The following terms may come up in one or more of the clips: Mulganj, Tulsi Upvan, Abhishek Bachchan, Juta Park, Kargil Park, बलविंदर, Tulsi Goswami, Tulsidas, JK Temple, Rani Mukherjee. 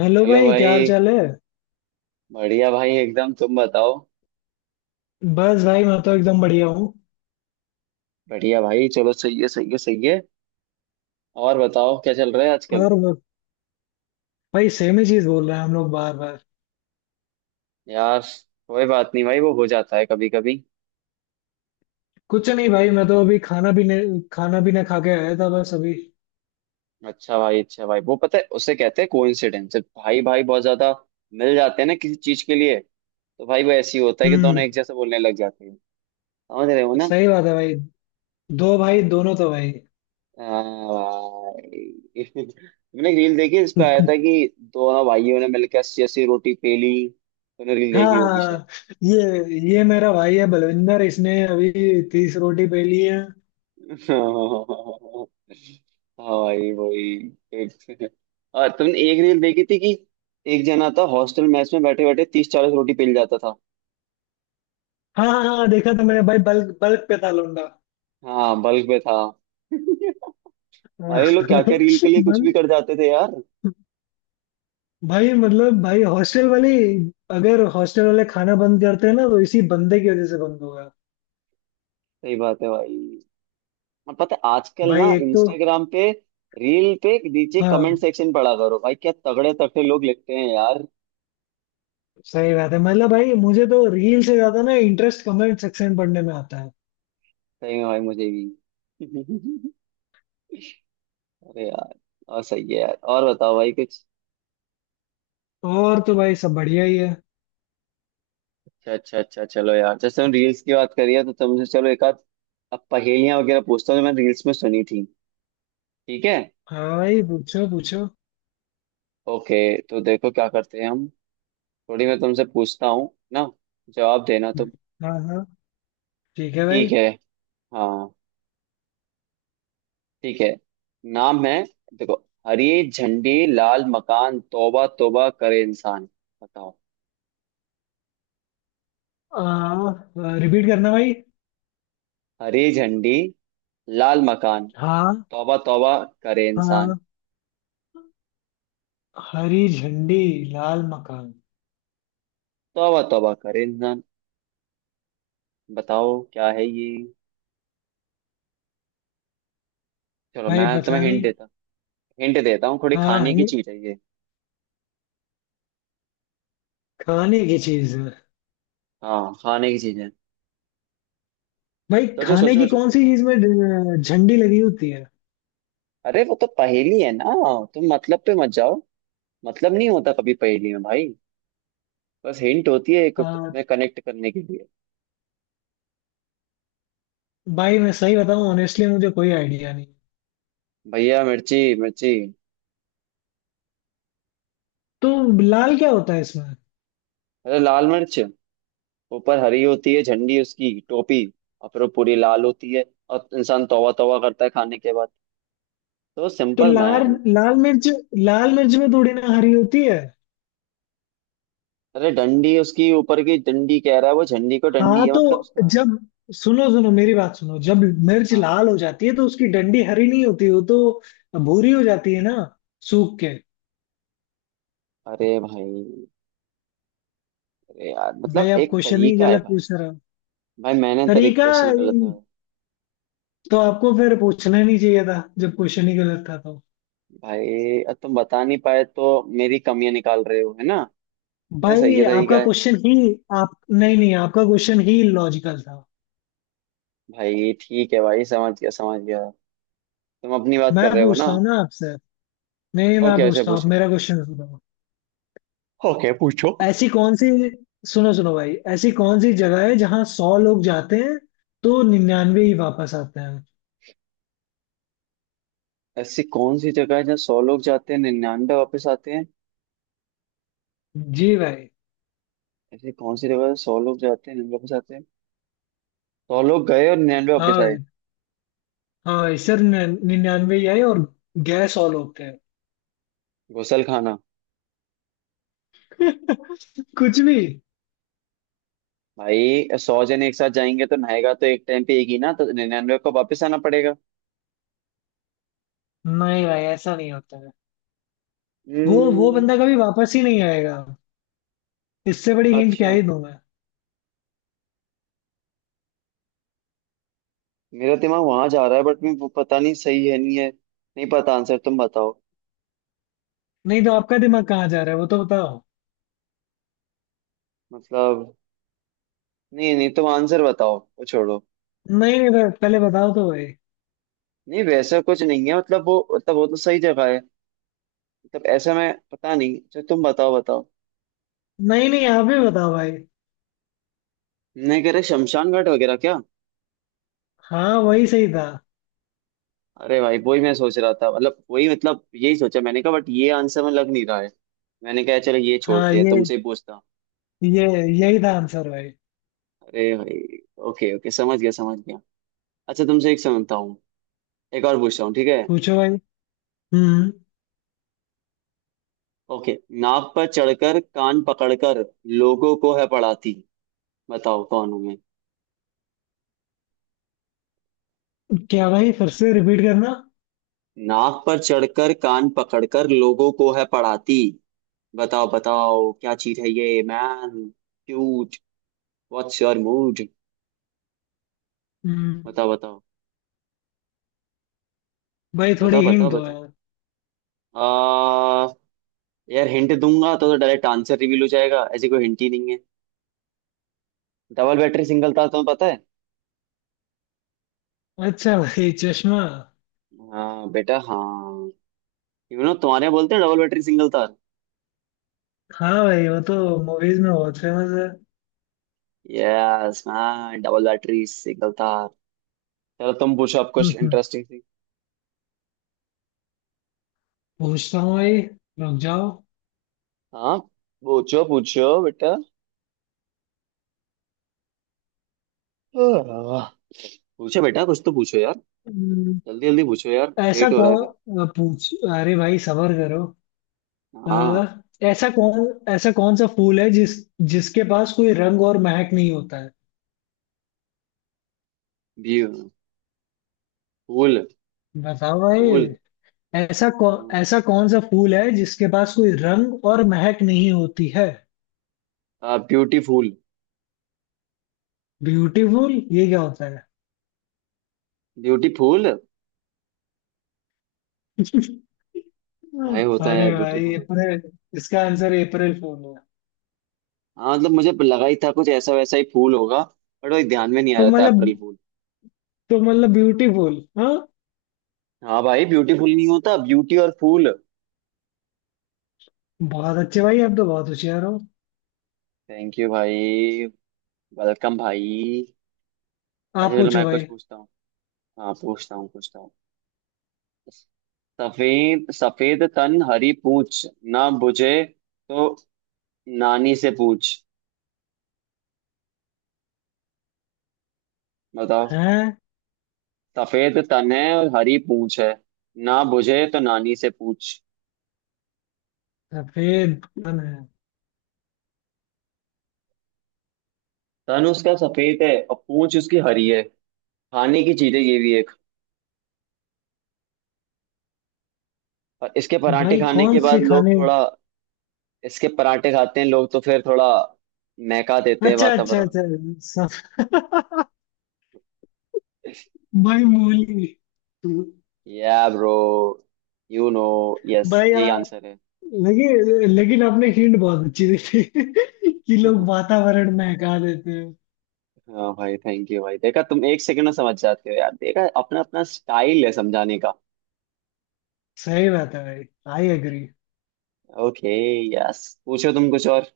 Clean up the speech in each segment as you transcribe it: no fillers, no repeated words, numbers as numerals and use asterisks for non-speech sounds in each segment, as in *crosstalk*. Hello hello भाई, क्या हाल भाई। चाल है। बढ़िया भाई एकदम, तुम बताओ। बस भाई, मैं तो एकदम बढ़िया हूँ। बढ़िया भाई चलो, सही है सही है सही है। और बताओ क्या चल रहा है आजकल। पर वो- भाई सेम ही चीज बोल रहे हैं हम लोग बार बार। यार, कोई बात नहीं भाई, वो हो जाता है कभी कभी। कुछ नहीं भाई, मैं तो अभी खाना भी नहीं खाना भी ना खा के आया था बस अभी। अच्छा भाई, अच्छा भाई, वो पता है उसे कहते हैं कोइंसिडेंस, भाई भाई बहुत ज्यादा मिल जाते हैं ना किसी चीज के लिए, तो भाई वो ऐसे ही होता है कि दोनों हम्म। एक जैसे बोलने लग जाते हैं। समझ रहे हो ना। सही बात है भाई। दो भाई, दोनों तो भाई। हाँ भाई *laughs* मैंने एक रील देखी, इस पे आया था *laughs* कि दोनों भाइयों ने मिलकर 80 80 रोटी पेली, तुमने रील हाँ देखी होगी। हाँ। ये मेरा भाई है बलविंदर, इसने अभी 30 रोटी पे ली है। हाँ भाई वही। एक और तुमने एक रील देखी थी कि एक जना था हॉस्टल मेस में बैठे बैठे 30 40 रोटी पेल जाता था। हाँ हाँ हाँ, देखा था मैंने भाई, बल्क बल्क पे था लौंडा। हाँ बल्क पे था *laughs* *laughs* हाँ। भाई ये लोग क्या क्या रील के लिए कुछ भी मन। कर जाते थे यार। भाई, मतलब भाई हॉस्टल वाले, अगर हॉस्टल वाले खाना बंद करते हैं ना तो इसी बंदे की वजह से बंद होगा। सही बात है भाई। और पता है आजकल भाई ना एक तो। इंस्टाग्राम पे रील पे नीचे कमेंट हाँ। सेक्शन पढ़ा करो भाई, क्या तगड़े तगड़े लोग लिखते हैं यार। सही बात है, मतलब भाई मुझे तो रील से ज्यादा ना इंटरेस्ट कमेंट सेक्शन पढ़ने में आता है। सही में भाई, मुझे भी *laughs* अरे यार, और सही है यार, और बताओ भाई कुछ। और तो भाई सब बढ़िया ही है। अच्छा अच्छा अच्छा, चलो यार जैसे हम रील्स की बात करी है तो तुमसे चलो एक आध अब पहेलियां वगैरह पूछता हूँ जो मैंने रील्स में सुनी थी। ठीक है। हाँ भाई, पूछो पूछो। ओके। तो देखो क्या करते हैं हम। थोड़ी मैं तुमसे पूछता हूँ ना, जवाब देना तुम। हाँ हाँ, ठीक है भाई। ठीक है। हाँ, ठीक है। नाम है। देखो, हरी झंडी लाल मकान, तौबा तौबा करे इंसान। बताओ। आ, रिपीट करना भाई। हरी झंडी लाल मकान हाँ तौबा तौबा करे इंसान, हाँ। हरी झंडी, लाल मकान। तौबा तौबा करे इंसान। बताओ क्या है ये। चलो भाई मैं पता तुम्हें हिंट नहीं। देता हिंट देता हूँ थोड़ी, हाँ, खाने की ये चीज है ये। खाने की चीज है। हाँ, खाने की चीज है। भाई सोचो सोचो खाने की सोचो। कौन सी चीज में झंडी लगी होती है। अरे वो तो पहेली है ना, तुम मतलब पे मत जाओ। मतलब नहीं होता कभी पहेली में भाई, बस हिंट होती है एक, आ, में कनेक्ट करने के लिए। भाई मैं सही बताऊं, ऑनेस्टली मुझे कोई आइडिया नहीं। भैया मिर्ची मिर्ची। तो लाल क्या होता है इसमें। अरे लाल मिर्च, ऊपर हरी होती है झंडी उसकी टोपी, और फिर वो पूरी लाल होती है, और इंसान तौबा तौबा करता है खाने के बाद, तो तो सिंपल लाल मैन। लाल मिर्च। लाल मिर्च में थोड़ी ना हरी होती है। अरे डंडी, उसकी ऊपर की डंडी कह रहा है वो, झंडी को डंडी हाँ है मतलब तो, उसका। जब सुनो सुनो मेरी बात सुनो, जब मिर्च हाँ। लाल हो जाती है तो उसकी डंडी हरी नहीं होती, वो तो भूरी हो जाती है ना, सूख के। अरे भाई, अरे यार भाई मतलब आप एक क्वेश्चन ही तरीका है गलत भाई। पूछ रहे हो। भाई मैंने तरीका, तरीकों से निकलते हैं। तो आपको फिर पूछना ही नहीं चाहिए था जब क्वेश्चन ही गलत था तो। भाई अब तुम बता नहीं पाए तो मेरी कमियां निकाल रहे हो है ना। ये सही भाई है आपका तरीका है। क्वेश्चन ही आप, नहीं नहीं, आपका क्वेश्चन ही लॉजिकल था। भाई ठीक है भाई, समझ गया समझ गया। तुम अपनी बात मैं कर रहे हो ना। पूछता हूँ ना आपसे, नहीं नहीं, मैं ओके ऐसे पूछता हूँ, आप पूछो। मेरा क्वेश्चन सुनो। ओके पूछो। ऐसी कौन सी सुनो सुनो भाई, ऐसी कौन सी जगह है जहाँ 100 लोग जाते हैं तो 99 ही वापस आते हैं। ऐसी कौन सी जगह है जहाँ 100 लोग जाते हैं 99 वापस आते हैं। जी भाई। ऐसी कौन सी जगह है 100 लोग जाते हैं निन्यानवे वापस आते हैं। 100 लोग गए और 99 हाँ वापस आए। भाई, हाँ भाई सर, 99 ही आए और गए, 100 लोग थे। गुसल खाना। *laughs* कुछ भी। भाई 100 जने एक साथ जाएंगे तो नहाएगा तो एक टाइम पे एक ही ना, तो 99 को वापस आना पड़ेगा। नहीं भाई, ऐसा नहीं होता है। वो हम्म। बंदा कभी वापस ही नहीं आएगा। इससे बड़ी हिंट क्या अच्छा। ही दूं मैं। मेरा दिमाग वहां जा रहा है बट मैं वो पता नहीं सही है नहीं है। नहीं पता आंसर, तुम बताओ। नहीं, तो आपका दिमाग कहाँ जा रहा है वो तो बताओ। मतलब, नहीं नहीं तुम आंसर बताओ, वो छोड़ो। नहीं नहीं, तो पहले बताओ तो भाई। नहीं वैसा कुछ नहीं है, मतलब वो तो सही जगह है, मतलब ऐसा मैं पता नहीं, अच्छा तुम बताओ बताओ। नहीं नहीं, आप ही बताओ भाई। नहीं कह रहे शमशान घाट वगैरह क्या। हाँ, वही सही था। अरे भाई वही मैं सोच रहा था, मतलब वही मतलब यही सोचा, मैंने कहा बट ये आंसर में लग नहीं रहा है, मैंने कहा चलो ये हाँ, छोड़ते हैं तुमसे ही पूछता हूँ। ये यही था आंसर भाई। अरे भाई। ओके ओके समझ गया समझ गया। अच्छा तुमसे एक समझता हूँ, एक और पूछता हूँ, ठीक है। पूछो भाई। हम्म। ओके, नाव पर चढ़कर कान पकड़कर लोगों को है पढ़ाती, बताओ कौन हूं मैं। क्या भाई, फिर से रिपीट करना। नाव पर चढ़कर कान पकड़कर लोगों को है पढ़ाती। बताओ बताओ क्या चीज है ये man. Cute. What's your mood. Hmm बताओ बताओ। भाई थोड़ी बताओ बताओ हिंट दो बताओ। यार। आ यार हिंट दूंगा तो डायरेक्ट आंसर रिवील हो जाएगा, ऐसी कोई हिंट ही नहीं है। डबल बैटरी सिंगल तार, तुम्हें पता है। अच्छा भाई, चश्मा। हाँ बेटा, हाँ, यू नो तुम्हारे यहाँ बोलते हैं डबल बैटरी सिंगल तार। हाँ भाई, वो तो मूवीज में बहुत फेमस है। Yes man, double battery single तार। चलो तुम पूछो आप कुछ हम्म, इंटरेस्टिंग सी। पूछता हूँ भाई, रुक जाओ। हाँ पूछो पूछो बेटा। आह, पूछो बेटा कुछ तो पूछो यार। हम्म, जल्दी जल्दी पूछो यार, ऐसा लेट हो रहा है फिर। कौन पूछ अरे भाई सबर करो। आ, हाँ, ऐसा कौन सा फूल है जिसके पास कोई रंग और महक नहीं होता है, ब्यूटीफुल। बताओ भाई। फूल। फूल। ऐसा कौन सा फूल है जिसके पास कोई रंग और महक नहीं होती है। हाँ, ब्यूटीफुल। ब्यूटीफुल ये क्या होता है। ब्यूटीफुल। *laughs* अरे भाई होता है भाई ब्यूटीफुल होता है। अप्रैल, इसका आंसर अप्रैल फूल है। हाँ मतलब मुझे लगा ही था कुछ ऐसा वैसा ही फूल होगा बट वही ध्यान में नहीं आ तो रहा था, मतलब अप्रैल फूल। तो मतलब ब्यूटीफुल, हाँ। हाँ भाई ब्यूटीफुल नहीं होता, ब्यूटी और फूल। बहुत अच्छे भाई, आप तो बहुत होशियार हो। थैंक यू भाई। वेलकम भाई। अच्छा आप चलो पूछो मैं कुछ भाई। पूछता हूँ। हाँ पूछता हूँ पूछता हूँ। सफेद सफेद तन हरी पूछ, ना बुझे तो नानी से पूछ। बताओ। हैं? सफेद तन है और हरी पूछ है, ना बुझे तो नानी से पूछ। सफेद कौन है? तन उसका सफेद है और पूछ उसकी हरी है। खाने की चीज है ये भी एक। और इसके पराठे भाई खाने कौन के से बाद लोग खाने? थोड़ा, इसके पराठे खाते हैं लोग तो फिर थोड़ा महका देते हैं अच्छा अच्छा वातावरण को। अच्छा। सब। *laughs* *laughs* भाई मूली। या ब्रो, यू नो यस, भाई यही यार, आंसर लेकिन लेकिन आपने हिंट बहुत अच्छी दी थी *laughs* कि है। लोग *laughs* वातावरण महका देते हैं। हाँ भाई थैंक यू भाई, देखा तुम एक सेकंड में समझ जाते हो यार, देखा अपना अपना स्टाइल है समझाने का। सही बात है भाई, आई एग्री। ओके। यस पूछो तुम कुछ और।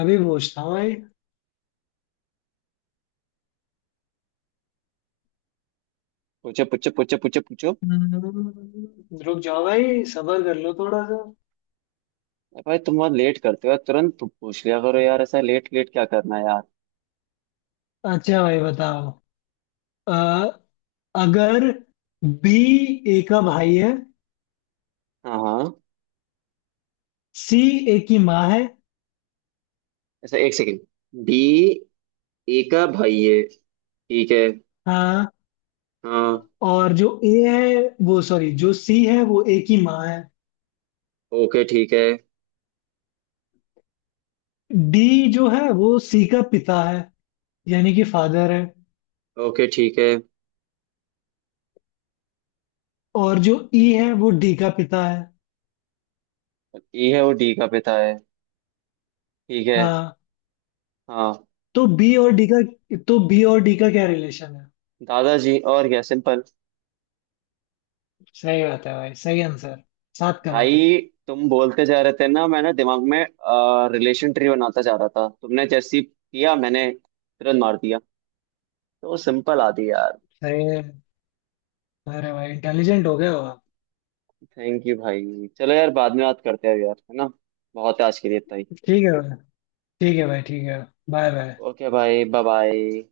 अभी पूछता हूँ भाई। पूछो पूछो पूछो पूछो पूछो। रुक जाओ भाई, सबर कर लो थोड़ा सा। अरे भाई तुम बहुत लेट करते हो, तुरंत तुम पूछ लिया करो यार, ऐसा लेट लेट क्या करना है यार। अच्छा भाई, बताओ। अ, अगर बी ए का भाई है, हाँ। हाँ। सी ए की माँ है, ऐसा, एक सेकंड। डी, ए का भाई है ठीक है। हाँ, हाँ। और जो ए है वो, सॉरी, जो सी है वो ए की माँ है, ओके ठीक है। डी जो है वो सी का पिता है यानी कि फादर है, ओके ठीक है। और जो ई है वो डी का पिता है, ई है वो डी का पिता है, ठीक है। हाँ, हाँ। तो बी और डी का तो बी और डी का क्या रिलेशन है। दादाजी, और क्या, सिंपल। सही बात है भाई, सही आंसर। 7 करोड़। भाई तुम बोलते जा रहे थे ना, मैंने दिमाग में रिलेशन ट्री बनाता जा रहा था, तुमने जैसी किया मैंने तुरंत मार दिया, तो सिंपल आती यार। सही है। अरे भाई, इंटेलिजेंट हो गए हो आप। थैंक यू भाई, चलो यार बाद में बात करते हैं यार, है ना। बहुत है आज के लिए इतना ही। ठीक है भाई, ठीक है भाई, ठीक है। Bye bye. ओके भाई, बाय बाय।